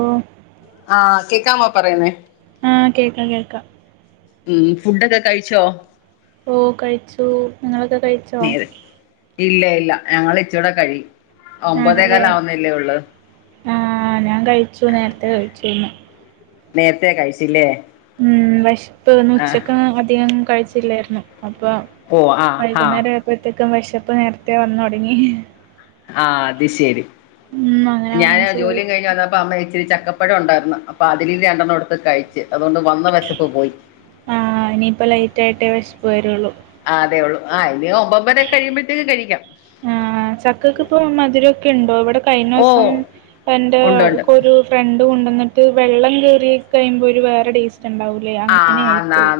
ഓ ആ കേക്കാമോ പറയിണെ ആ കേക്കാ കേൾക്കാം ഉം ഫുഡൊക്കെ കഴിച്ചോ ഓ കഴിച്ചു നിങ്ങളൊക്കെ കഴിച്ചോ നേരെ ഇല്ല ഇല്ല ഞങ്ങൾ ഇച്ചുടെ കഴിയ്യും ആണല്ലെ ആ ഞാൻ കഴിച്ചു നേരത്തെ കഴിച്ചു നേരത്തെ കഴിച്ച്ലെ ഉം വെശപ്പ്. ഇന്നുച്ചയ്ക്ക് അധികം കഴിച്ചില്ലായിരുന്നു. അപ്പൊ ഓ ആഹ് ആഹ് വൈകുന്നേരായപ്പോഴത്തേക്കും ക്ക് വെശപ്പ് നേരത്തെ വന്ന് തൊടങ്ങി ആ അത് ശരി. ഉം അങ്ങനെ ഞാൻ വാങ്ങിച്ചു ജോലിയും കഴിച്ചു കഴിഞ്ഞ് വന്നപ്പ അമ്മ ഇച്ചിരി ചക് ക്കപ്പഴം ഉണ്ടായിരുന്നു. അപ്പൊ അതില് രണ്ടെണ്ണം എടുത്ത് കഴിച്ച്. അതുകൊണ്ട് വന്ന വിശപ്പ് പോയി ആ ഇനിയിപ്പോ ലൈറ്റായിട്ട് വെശ വരെള്ളൂ ആ അതേ ഉള്ളൂ. ആ ഇനി ഒം ആ ചക്കക്ക് ഇപ്പൊ മധുരൊക്കെ ഇണ്ടോ? ഇവിടെ കഴിഞ്ഞ ഓ ദിവസം എന്റെ ഉണ്ട് ഉണ്ട് ഒരു ഫ്രണ്ട് കൊണ്ടുവന്നി ട്ട് വെള്ളം കേറി കഴിയുമ്പോ ഒരു വേറെ ടേസ് ഇണ്ടാവൂലേ? അങ്ങനെ ആയിപ്പോയി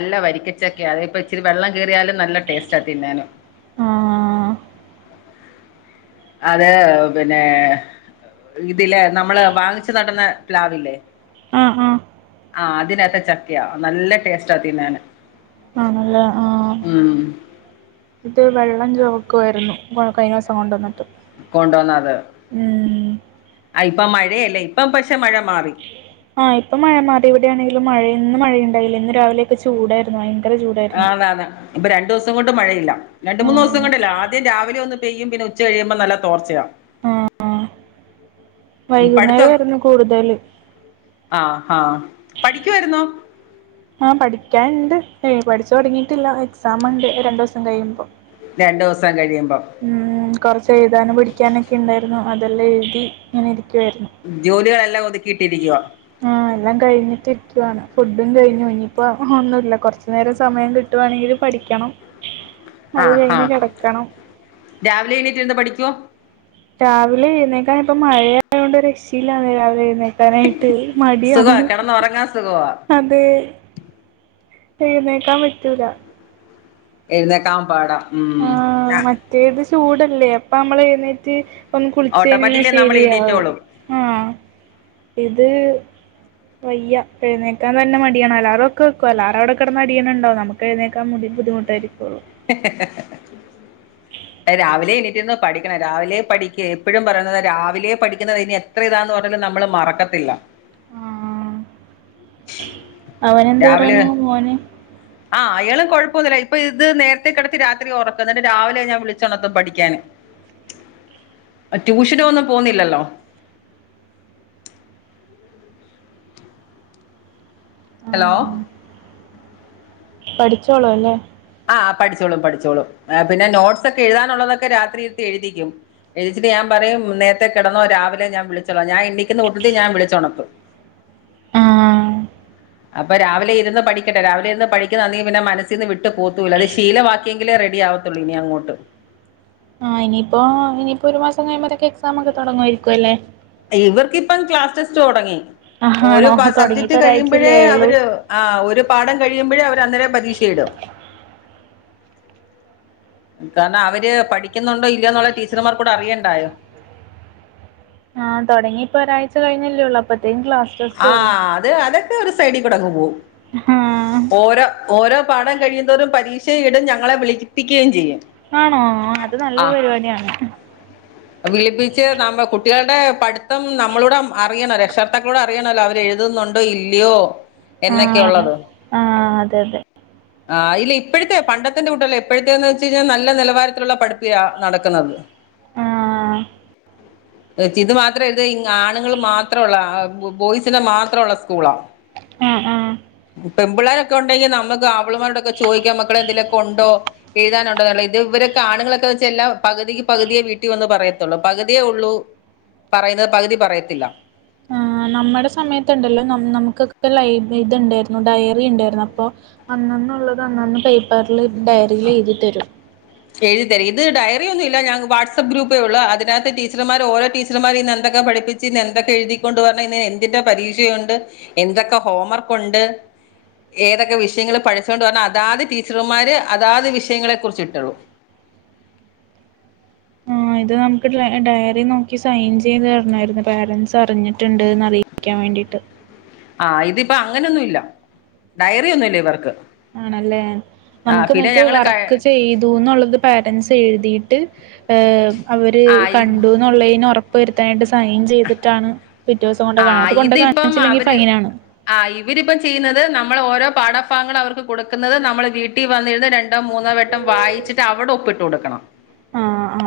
ല്ല വരിക്കച്ചക്കയാ. അതിനിപ്പ ഇച്ചിരി വെള്ളം കേറിയാലും നല്ല ടേസ്റ്റാ തിന്നാന്. ആ അതെ പിന്നെ ഇത് ഇതില്ലേ നമ്മള് വാങ്ങിച്ച് നട്ന്ന പ്ലാവില്ലേ? ആ ആ ആ അതിനകത്തെ ചക്കയാ. നല്ല ടേസ്റ്റാ തിന്നാന്. ആണല്ലേ? ആഹ്. ഉം ഇത് വെള്ളം ചൊവക്കുവായിരിന്നു. ആ കയിഞ്ഞദിവസം കൊണ്ടന്ന കൊണ്ടുവന്നത്? അ ഇപ്പം മഴ അതേ അല്ലേ? ഇപ്പം പശ് ആഹ് ഇപ്പ മഴ മാറി. ഇവിടെയാണെൽ മഴയെന്നും മഴ ഇണ്ടായില്ല ഇന്ന് രാവിലെയായപ്പം ചൂടായിരുന്നു. വയങ് ആന്നാന്ന്. ഇപ്പ രണ്ട് ദിവസം കൊണ്ട് മഴയില്ല. രണ്ട് ആ മൂന്ന് ദിവസം കൊണ്ടല്ല ആദ്യം രാവിലെ ഒന്ന് പെയ്യും പിന്നെ ഉച്ച കഴിയുമ്പം നല്ല തോർച്ചയാ ആഹ് ആഹ് ഉം പഠിത്തം വൈകുന്നേരാരുന്നു കൂടുതല്. ഹാ പഠിക്കുവാരുന്നോ? ആഹ് പഠിക്കാന്ണ്ട്. പഠിച്ച് തൊടങ്ങീട്ടില്ല. എക്സാമ്ണ്ട് രണ്ടീസം കഴിയുമ്പോ. രണ്ട് ദിവസം കഴിയും ഉം കൊറച്ച് എഴുതാനും പഠിക്കാനൊക്കെ ഇണ്ടായിരുന്നു. അതെല്ലെഴുതി ഇങ്ങനിരിക് ജോലി ആയൽ ല്ലാം ഒത്ക്കീട്ട് ഇരിക്കുവാ ആ എല്ലാം കഴിഞ്ഞിട്ട് ഇരിക്കുവാണ് ഫുഡും കഴിഞ്ഞു ഇനി ഇപ്പം ഒന്നും ഇല്ല കൊർച്ച് നേരം സമയം കിട്ടുവാണെൽ പഠിക്കണം അ അത് ആ കഴിഞ്ഞ് കിടക്കണം രാവിലെ എണീറ്റ് ഇര്ന്ന് പഠിക്കും രാവിലെ എഴ്ന്നേക്കാൻ ഇപ്പം മഴ ആയോണ്ട് ഒര് രക്ഷി ഇല്ലാന്നെ രാവിലെ എഴ് ക്കാനായിട്ട് ഒര് സുഖവാ മടിയാവും കിടന്നുറങ്ങാൻ സുഖവാ അതെ എഴ്ന്നേക്കാൻ പറ്റൂലാ എഴ്ന്നേക്കാ പാടാ ഉം ന ചൂട് അല്ലെ അപ്പ അമ്മൾ എഴ്ന്നേറ്റ് ഒന്ന് കുളിച്ച് കഴിഞ്ഞ് കഴിഞ്ഞാ ഓട്ടോമാറ്റിക്കലി നമ്മൾ ശരിയാവും എണീറ്റോളും ആഹ് ഇത് വയ്യ എഴുന്നേക്കാൻ തന്ന മടിയാണ് അലാറോക്കെ വക്കും അലാറം അവ്ടെ കേടന്ന് അടിയാണ് ഇണ്ടാവും നമ്മുക്ക് എഴുന്നേക്ക വല്യാ ബുദ്ധിമുട്ടാരികാള്ളു രാവിലെ എനി ത്ത് ഇര്ന്ന് പഠിക്കണം രാവിലെ പഠിക്ക് എപ്പഴും പറയുന്നതാ രാവിലെ പഠിക്ക്ന്നത് ഇനി എത്ര ഇതാന്ന് പർൺട്ട് ഇണ്ട് നമ്മൾ മറക്കത്തില്ല ആഹ് അവൻ എന്ത് രാവിലെ പറയുന്നു മോന്? ഇപ്പോ കുഴപ്പമോനുമില്ല ഇപ്പോ ഇത് നേരുതെ കിടത്തി രാത്രി ഉറക്കും എന്നിട്ട് രാവിലെ ഞാൻ വിളിച്ച് ഉണർത്തും പഠിക്കാൻ ട്യൂഷൻ ഒന്നും പോന്നില്ലല്ലോ ഹലോ പഠിചോള്ളും അല്ലെ ആഹ് പഠിച്ചോളും പഠിച്ചോളും പിന്നെ നോട്സൊക്കെ എഴുതാനൊള്ളതൊക്കെ രാത്രി ഇരുത്തി എഴുതിക്കും എഴുതിച്ചിട്ട് ഞാൻ പറയും നേരത്തെ കെടന്നോ രാവിലെ ഞാൻ വിളിച്ചോളാം ഞാൻ എണ്ണിക്കുന്ന കൂട്ടത്തിൽ ഞാൻ വിളിച്ചൊണത്തും. ആ അപ്പം രാവിലെ ഇരുന്ന് പഠിക്കട്ടെ രാവിലെ ഇരുന്ന് പഠിക്കുവാണെങ്കിൽ പിന്നെ മനസ്സീന്ന് വിട്ട് പോത്തുവില്ല അത് ശീലവാക്കിയെങ്കിലേ റെഡി ആവത്തൊള്ളൂ ഇനി അങ്ങോട്ട്. ആഹ് ഇനി ഇപ്പോ ഇനി ഇപ്പോ ഒരു മാസം കഴിയുപ്പഴതേക്കും എക്സാമൊക്കെ തൊടങ്ങു വാരിക്കുവല്ലേ ഇവർക്ക് ഇപ്പോൾ ക്ലാസ്സ്‌ ടെസ്റ്റ്‌ തൊടങ്ങി ഒരു ആണോ പ സബ്ജെക്ട് തുടങ്ങിട്ട് കഴിയുമ്പഴേ ഒരാഴ്ചല്ലേ ആയുള്ളൂ അവര് ഒരു പാടം കഴി കഴിയുമ്പഴേ അവർ അന്നേരം പരീക്ഷ ഇടും കാരണം അവര് പഠിക്കുന്നൊണ്ടോ ഇല്ലിയോനോള്ള ടീച്ചർമാർകൂടെ അറിയണ്ടായോ ആ തുടങ്ങി ഇപ്പോ ഒരാഴ്ച്ച കഴിഞ്ഞില്ലേ ഉള്ളൂ അപ്പോ ആഹ് അത് അതെ ഒരു സൈഡിൽ കൂടങ്ങ് പോവും. ആഹ് ഓരോ ഓരോ പാഠം കഴിയുന്തോറും പരീക്ഷ ഇടും ഞങ്ങളെ വിളിപ്പിക്കുകയും ചെയ്യും. ആണോ അത് നല്ലൊരു ആ പരിപാടിയാണ്. വിളിപ്പിച്ച് നമ്മ കുട്ടികളുടെ പഠിത്തം നമ്മളോടെ അറിയണം രക്ഷർത്താക്കളോടെ അറിയണല്ലോ അവര് എഴുതുന്നുണ്ടോ ഇല്ലയോ ആഹ് എന്നൊക്കെയുള്ളത് ആഹ് അതെ അതെ. ആ ഇല്ല ഇപ്പോഴത്തെ പണ്ടത്തിന്റെ കൂട്ടല്ലേ ഇപ്പോഴത്തേന്ന് വെച്ച് കഴിഞ്ഞാൽ നല്ല നിലവാരത്തിലുള്ള പഠിപ്പിയാ നടക്കുന്നത്. ആ ഇത് മാത്രം ഇത് ങ്ങാ ആണുങ്ങൾ മാത്രം ഒള്ളതാ ബോയ്സിന് മാത്രം ഉള്ള സ്കൂളാ. ആ ആ പെമ്പിള്ളാരൊക്കെ ഉണ്ടെങ്കി നമ്മുക്ക് അവളുമാരോടൊക്കെ ചോദിക്കാ മക്കളെ എന്തേലൊക്കെ ഉണ്ടോ എഴുതാനൊണ്ടോ എന്നുള്ള ഇത് ഇവരൊക്കെ ആണുങ്ങളൊക്കെ വെച്ച് എല്ലാം പകുതിക്ക് പകുതിയേ വീട്ടിൽ വന്നന്ന് പറയത്തുള്ളൂ പകുതിയേ ഉള്ളു പറയുന്നത് പകുതി പറയത്തില്ല. ആ നമ്മുടെ സമയത്തുണ്ടല്ലോ നമുക്കൊക്കെ ലൈബ ഇതിണ്ടായിരുന്നു ഡയറി ഉണ്ടായിരുന്നു അപ്പോൾ അന്നന്നുള്ളത് അന്നന്ന് പേപ്പറിൽ ഡയറിൽ എഴുതി തരും. എഴുതിതരും ഇത് ഡയറി ഒന്നും ഇല്ല ഞ വാട്സ്ആപ്പ് ഗ്രൂപ്പേ ഉള്ളൂ അതിനകത്ത് ടീച്ചർമാർ ഓരോ ടീച്ചർമാർ ഇന്ന് എന്തൊക്കെ പഠിപ്പിച്ച്, ഇന്ന് എന്തൊക്കെ എഴുതിക്കൊണ്ട് വരണം, ഇന്ന് എന്തിന്റെ പരീക്ഷയുണ്ട്, എന്തൊക്കെ ഹോം വർക്കുണ്ട്, ഏതൊക്കെ വിഷയങ്ങൾ പഠിച്ചോണ്ട് വരണം അതാത് ടീച്ചർമാർ അതാത് വിഷയങ്ങളെ കുറിച്ചിട്ടുള്ളു. ആ ഇത് നമുക്ക് ഡയറി നോക്കി സൈൻ ചെയ്ത് തരണമായിരുന്നു പേരൻസ് അറിഞ്ഞിട്ടുണ്ടെന്ന് അറിയിക്കാൻ വേണ്ടിയിട്ട്. ആഹ് ഇതിപ്പോ അങ്ങനൊന്നും ഇല്ല ഡയറി ഒന്നുമില്ല ഇവർക്ക്. ആണല്ലേ ആ നമുക്ക് പിന്നെ ന്നിട്ട് ഞങ്ങള് ക വർക്ക് ചെയ്തുന്നുള്ളത് പേരൻറ്സ് എഴുതിയിട്ട് ഏ അവര് ആ കണ്ടുന്നുള്ളൈന് ഒർപ്പ [unintelligible] സൈൻ ചെയ്ത്ട്ടാണ് ആ ഇതിപ്പം അവര് ഫൈനാണ് ആ ഇവരിപ്പം ചെയ്യുന്നത് നമ്മൾ ഓരോ പാട ഭാഗങ്ങൾ അവർക്ക് കൊടുക്കുന്നത് നമ്മൾ വീട്ടിൽ വന്നിരുന്ന് രണ്ടോ മൂന്നോ വട്ടം വായിച്ചിട്ട് അവിടെ ഒപ്പിട്ട് കൊടുക്കണം. ആ ആ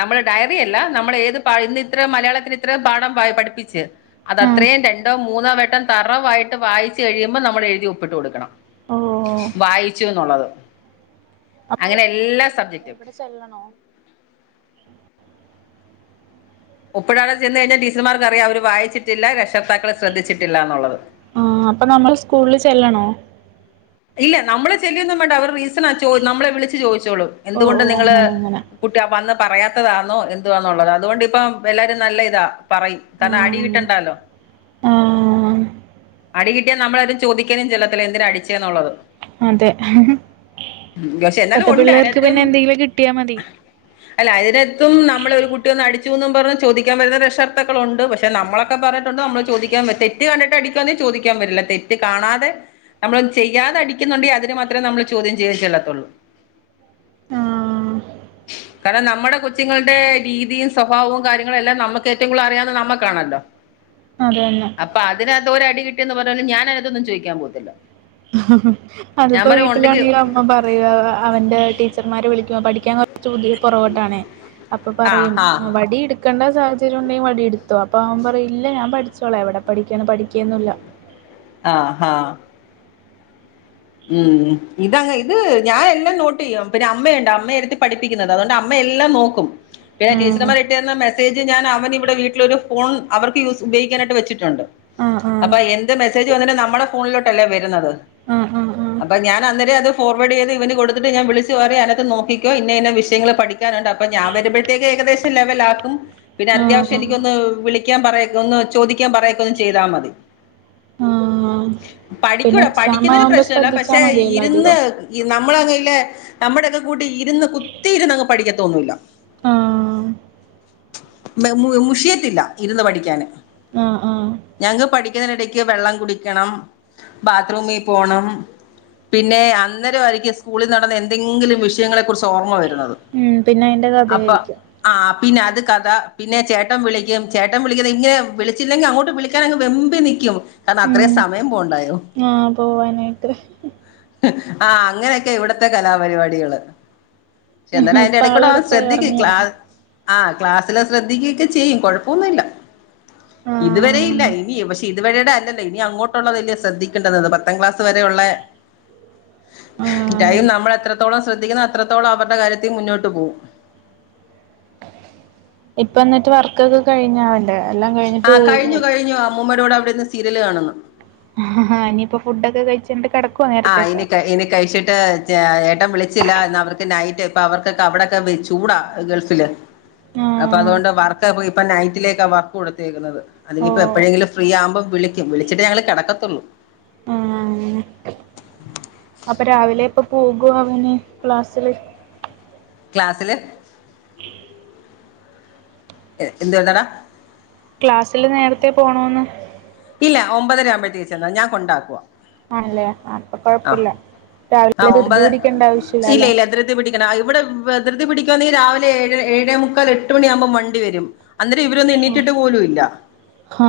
നമ്മള് ഡയറി അല്ല നമ്മൾ ഏത് പ ഇന്ന് ഇത്രം മലയാളത്തിന് ഇത്രയും പാഠം പ പഠിപ്പിച്ച് ആ ആ അതത്രയും രണ്ടോ, മൂന്നാം വട്ടം തറവായിട്ട് വായിച്ച് കഴിയുമ്പോ നമ്മൾ എഴുതി ഒപ്പിട്ട് കൊടുക്കണം. ഓ വായിച്ചു എന്നുള്ളത് നമ്മള് അങ്ങനെ എല്ലാ സബ്ജക്ടും ഇവിടെ ചെല്ലണോ ഉപ്പഴാട ചെന്ന് കഴിഞ്ഞാൽ ടീച്ചർമാർക്ക് അറിയ അവര് വായിച്ചില്ല രക്ഷ ആഹ് അപ്പൊ നമ്മൾ സ്കൂളില് ചെല്ലണോ ഇല്ല നമ്മള് ചെല്ലൊ ഒന്നും വേണ്ട അവർ റീ സണ് ചോ നമ്മളെ വിളിച്ച് ചോയിച്ചോളും ഓ എന്തുകൊണ്ട് ഓ നിങ്ങള് അങ്ങനെ അങ്ങനെ കുട്ടി ആ വന്ന പറയാത്തതാണോ എന്തുവാന്നുള്ളത് അതുകൊണ്ട് ഇപ്പം എല്ലാരും നല്ല ഇതാ പറയും കര്ണം അടി ആഹ് കിട്ടണ്ടാലോ ആഹ് അടി കിട്ടിയാ നമ്മളാരും ചോദിക്കാനും ചെല്ലത്തില്ല എന്തിനാ അടിച്ചേന്നുള്ളത് അതെ ഹ് ഹ് മ് ഉം പക്ഷെ എന്നാലും ഉണ്ട് അതിനകത്തും എന്തെങ്കിലും കിട്ടിയാ മതി അല്ല അതിനത്തും നമ്മള് ഒരു കുട്ടിയെ ഒന്ന് അടി ടിച്ചൂന്നും പറഞ്ഞു ചോദിക്കാൻ വരുന്ന രക്ഷർത്താക്കൾ ഉണ്ട് പക്ഷെ നമ്മളൊക്കെ പറഞ്ഞിട്ടുണ്ട് നമ്മൾ ചോദിക്കാൻ വ തെറ്റ് കണ്ടിട്ട് അടിക്കുവാന്നേ ചോദിക്കാൻ വരില്ല തെറ്റ് കാണാതെ നമ്മൾ ചെയ്യാതെ അടിക്കുന്നുണ്ടെയ് അതിന് മാത്രേ നമ്മള് ചോദ്യം [unintelligible] ചെല്ലത്തൊള്ളൂ ആഹ് കാരണം ന മ്മടെ കൊച്ചുങ്ങളുടെ രീതിയും സ്വഭാവവും കാര്യങ്ങളുംമെല്ലാം നമുക്ക് ഏറ്റവും കൂടുതൽ അറിയാവുന്നെ നമ്മക്കാണല്ലോ അതന്നെ അപ്പൊ അതിനാ തോ ഒരടി കിട്ടിയന്ന് പറഞ്ഞാലും ഞാൻ അതിനത്തൊന്നും ചോയ്ക്കാൻ പോവത്തില്ല ഹ ഹാ അതിപ്പോ വീട്ടിലാണെങ്കില് അം മ്മ പറയുവാ അവന്റെ ടീച്ചർമാര് വിളിക്കുമ്പം പഠിക്കാൻ കുറച്ച് ബുദ്ധി പുറകോട്ടാണെ അപ്പൊ ആഹ് പറയും ഹാ വടി ഇട് ക്കണ്ട സാഹചര്യം ഉണ്ടെങ്കിൽ വടി എടുത്തോ അപ്പൊ അവൻ പറയും ഇല്ല ഞാൻ പഠിച്ചോളാം എവിടെ പഠിക്കാനാ പഠിക്കയൊന്നുല്ല ആഹ് ഹാ ഉം ഇതങ്ങ് ഇത് ഞാൻ എല്ലാം നോട്ട് ചെയ്യും പിന്നെ അമ്മയുണ്ട് അമ്മയ ഇരുത്തി പഠിപ്പിക്കുന്നത് അതുകൊണ്ട് അമ്മ എല്ലാം നോക്കും ആഹ് പിന്നെടീച്ചർമാര് ഇട്ട് തരുന്ന മെസ് ത്യേകിച്ച് ഞാൻ അവനിവിടെ വീട്ടിലൊരു ഫോൺ അവർക്ക് യൂസ് ഉപയോഗിക്കാനായിട്ട് വെച്ചിട്ടുണ്ട് ആ ആ സ്സേജ് വന്നിട്ട് നമ്മുടെ ഫോണിലോട്ടല്ലേ വരുന്നത് ആ ആ അപ്പൊ ഞാൻ അന്നേരെ അത് ഫോർവേഡ് ചെയ്ത് ഇവന് കൊടുതിട്ട് ഞാൻ വിളിച്ച് പറയും അതിനത്ത് നോക്കിക്കോ ഇന്ന ഇന്ന വിഷയങ്ങള് പഠിക്കാനുണ്ട് അപ്പ ഞാൻ വരുമ്പഴ്ത്തേക്ക് ഏകദേശ ലെവലാക്കും പിന്നെ അത്യാവശ്യം ആഹ് ആഹ് എനിക്കൊന്ന് വിളി ക്കാൻ പറയക്കൊന്നു ചോദിക്കാൻ പറയക്കൊന്ന് ചെയ്താ മതി ആഹ് പിന്നെ പഠിക്കുടാ എക്സാം പഠിക്കുന്നേന് ആവുമ്പോ പ്രശ് ല്ലാ ശ്രദ്ധിച്ചാ പക്ഷെ മതിയല്ലോ ഇരുന്ന് അധികം ഇര് നമ്മളങ്ങുല്ലേ നമ്മുടൊക്കെ കൂട്ട് ഇരുന്ന് കുത്തിയിരുന്ന് അങ്ങ് പഠിക്കത്തൊന്നൂല്ല ആഹ് മുഷിയത്തില്ല ഇരുന്ന് പഠിക്കാന് ആഹ് ആഹ് ഞങ്ങക്ക് പഠിക്കതിനിടയ്ക്ക് വെള്ളം കുടിക്കണം ബാത്റൂമിൽ പോണം പിന്നെ അന്നേരായിരിക്കും സ്കൂളിൽ നടന്ന എന്തെങ്കിലും വിഷയങ്ങളെ കുറിച്ച് ഓർമ്മ വരുന്നത് ഉം പിന്നെ അയ്ന്റെ കഥ അപ്പൊ ആയിരിക്കും ആ പിന്നെ അത് കഥ പിന്നെ ചേട്ടൻ വിളിക്കും ചേട്ടൻ വിളിക്കുന്നത് ഇങ്ങനെ വിളിച്ചില്ലെങ്കി അങ്ങോട്ട് വിളിക്കാൻ അങ് വെമ്പി നിക്കും ഉം ആ പോവാനായിട്ട് ഹ് ആ അങ്ങനെയൊക്കെ ഇവിടത്തെ കലാപരിപാടികള് ക്ഷെ എന്നാലും അതിന്റെ ഇപ്പ എടകൂടെ ആളെവിടെ ഓൻ പോയി ശ്രദ്ധിക്കും ഒറങ്ങിയോ ക്ലാ ആ ക്ലാസ്സില് ശ്രദ്ധികോകെ ചെയ്യും കൊഴപ്പൊന്നുല്ല ഇതുവരെ ഇല്ല ആഹ് ഇനി വക്ഷെ ഇതുവരെ അ അല്ല ഇനി അങ്ങോട്ടുള്ളതല്ലേ ശ്രദ്ധിക്കേണ്ടത് പത്താംക്ലാസ് വ [unintelligible] ആഹ് ടൈം നമ്മള് എത്രത്തോളം ശ്രദ്ധിക്കുന്ന അത്രത്തോളം അവരുടെ കാര്യത്തിൽ മുന്നോട്ട് പോവും ഇപ്പ എന്നിട്ട് വർകോക്കെ കഴിഞ്ഞാ വല്ലേ എല്ലാം കഴിഞ്ഞിട്ട് അമ്മുമ്മയുടെ കുടെ അവിടെര്ന്ന് സീരിയല് കാണുന്ന് ഹാ ഹാ ഇനിയിപ്പോ ഫുഡൊക്കെ കഴിച്ചിട്ട് കെടക്കുവോ ആ നേരത്തേക്ക് ഇനി ക ഇനി കഴിച്ചിട്ട് ഏട്ടൻ വിളിച്ചില്ല ഇന്ന് അവർക്ക് നൈറ്റ് ഇപ്പ അവർക്കൊക്കെ അവിടെക്കെ ചൂടാ ഗൾഫില് അപ്പൊ ആഹ് അതുണ്ട് വർ [unintelligible] ഇപ്പ നൈറ്റിലേക്കാ വർക്ക് കൊടുത്തേക്കുന്നത് അതിനി ഇപ്പം ഓഹ് എപ്പോഴെങ്കിലും ഫ്രീ ആകുമ്പം വിളിക്കും വിളിച്ചിട്ടേ ഞങ്ങള് കെടക്കതോള്ളൂ അപ്പ രാവിലെ ഇപ്പൊ പോകുവാന്ന് ക്ലാസ്സില് ക്ലാസ്സില് എന്ത് വേണ്ടടാ ക്ലാസ്സില് നേരത്തെ പോണോ ന്ന് ഇല്ല ഒമ്പതര ആവുമ്പഴത്തേക്ക് ചെന്നാ ഞാൻ കൊണ്ടാക്കും ആല്ലേ ആ അപ്പൊ കൊഴപ്പല്ല രാവിലെ ആഹ് ദിർദി ഒമ്പത് പിടിക്കേണ്ട ആവശ്യല്ല ഇല്ല അല്ലെ ഈ രാവിലെ ഏഴ ഏഴേ മുക്കാല് എട്ടുമണിയാകുമ്പോ വണ്ടി വരും അന്നേരം ഇവരൊന്നും എണ്ണീറ്റിട്ട് പോലും ഇല്ല ഹാ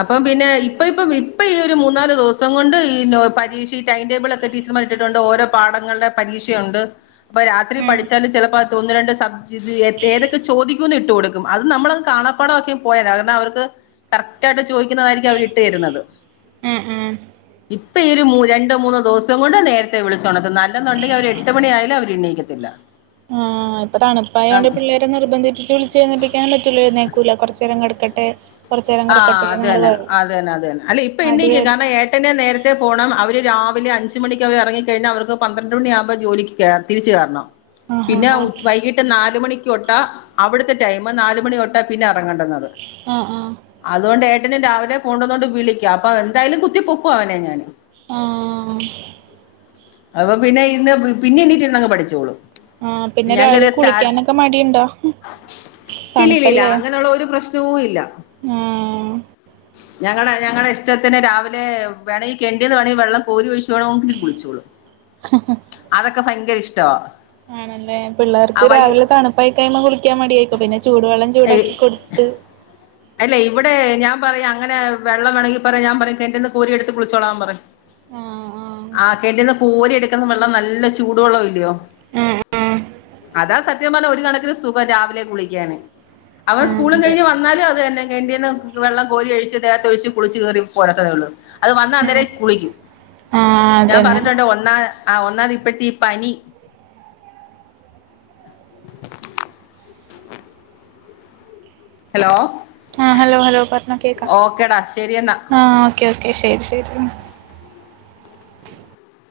അപ്പം പിന്നെ ഇപ്പൊ ഇപ്പ ഇപ്പൊ ഈ ഒരു മൂന്നാല് ദിവസം കൊണ്ട് ഈ പരീക്ഷ ഈ ടൈം ടേബിള് ഒക്കെ ടീച്ചർമാർ ഇട്ടിട്ടുണ്ട് ഓരോ പാടങ്ങൾടെ പരീക്ഷയുണ്ട് അപ്പൊ രാത്രി ഉം പഠിച്ചാലും ചിലപ്പോ ഒന്ന് രണ്ട് സബ് ഇത് എത് ഏതൊക്കെ ചോദിക്കുംന്ന് കൊടുക്കും അത് നമ്മള് കാണാപ്പാടാക്കി പോയ കാരണം അവർക്ക് കറ [unintelligible] ചോദിക്കുന്നതായിരിക്കും അവർ ഇട്ട് തരുന്നത് എ എ ഇപ്പ ഈ ഒരു രണ്ടോ മൂന്നു ദിവസം കൊണ്ട് നേരത്തെ വിളിച്ചു ഉണത്തുന്ന അല്ലെന്നുണ്ടെങ്കിൽ അവര് എട്ട് മണിയായാല അവര് എണി ക്കത്തില്ല ആ ഇപ്പൊ തണുപ്പായൊണ്ട് പിള്ളേരെ നിർബന്ധിപ്പിച്ചച്ച് വിളിച്ചേന്നിപ്പിക്കാൻ പറ്റൂല്ല എരുന്നേക്കൂല കൊറച്ച് നേരം കിട ക്കട്ടെ ആ അത തന്നെ അത തന്നെ അത തന്നെ അല്ലെ ഇപ്പൊ എണ്ണീക്കും മടിയായിരിക്കും കാരണം ഏട്ടനെ നേരത്തെ പോണം അവര് ഒരു രാവിലെഞ്ച് മണിക്ക് അവർ ഇറങ്ങിക്കഴിഞ്ഞ അവർക്ക് പന്ത്രണ്ട് മണിയാവുമ്പോ ജോലിക്ക് കയ തിരിച്ച് കയറണം ആ ഹാ പിന്നെ ഹാ ഉ വൈകിട്ട് നാല് മണിക്ക് തൊട്ട അവിടുത്തെ ടൈം നാല് മണി തൊട്ടേ പിന്നെ ഇറങ്ങണണ്ടത് ആ ആ അതൊണ്ട് എ ട്ടൻ രാവിലെ പോണ്ടത്തൊണ്ട് വിളിക്കാം അപ്പ എന്തായ്ലും കുത്തി പൊക്കു അവനെ ഞാന് ആ അപ്പൊ പിന്നെ ഇന്ന് പിന്നെ എണീറ്റിരുന്നങ് പഠിച്ചോളും ആ പിന്നെ ഞാൻ രാവിലെ കയറിയ സ്റ്റാർട്ട് കുളിക്കാനൊക്കെ മടിയുണ്ടാ ഇല്ല ഇല്ല ഇല്ല തണുപ്പല്ലേ അങ്ങനെയുള്ള ഒരു പ്രശ്നവും ആ ഞങ്ങടെ ഞങ്ങടെ ഇഷ്ടത്തിന് രാവിലെ വേണെങ്കി കെണ്റ്റിന് വേണെങ്കി വെള്ളം കോരി ഒഴിച് [unintelligible] കുളിച്ചോളും അതൊക്കപ്പ ഭയ്ങ്കരിഷ്ടാ ആണല്ലേ പിള്ളേർക്ക് രാവിലെ തണുപ്പായി കയ്മ്പ കുളിക്കാ മടി ആയ്ക്കും പിന്നെ ചൂടുവെള്ളം ചൂടാക്കി കൊടുത്ത് അല്ല ഇവിടെ ഞാൻ പറയും അങ്ങനെ വെള്ളംവേണകി പറയാ ഞാ പറയും കെണ്റ്റിന്ന് കോരി എടുത്ത് കുള്ച്ചോളാൻ പറയും ആ ആ കെണ്റ്റിന്ന് കോരി എടുക്കമ്പ വെളള ള്ളം നല്ല ചൂടുവെള്ളം ല്ലയോ ഉം ഉം അതാ സത്യം പർഞ്ഞ ഒരു കണക്കിന് സുഖം രാവിലെ കുളിക്കാന് അവർ ഉം സ്കൂളും അതെ കഴിഞ്ഞ് വന്നാല് കെണ്റ്റിന്ന് വെള്ളം കോരി ഒഴിച്ച് ദേഹതൊഴിച്ച് കുളിച്ച് കേറി പോലത്തതെ ഉള്ളൂ അത് വന്ന ഉം അന്നേരെ കുളിക്കും ആ ഞാൻ അതന്നെ പറ്ഞ്ഞിട്ടൊണ്ട് ഒന്ന ആ ഒന്നാത് ഇപ്പഴ് ത്തെ ഈ പനി ഹലോ ആ ഹലോ ഹലോ പർഞ്ഞോ കേക്കാം ഓക്കേടാ ശരി എന്നാ ആ ഓക്കേ ഓക്കേ ശെരി ശെരി [inaudible]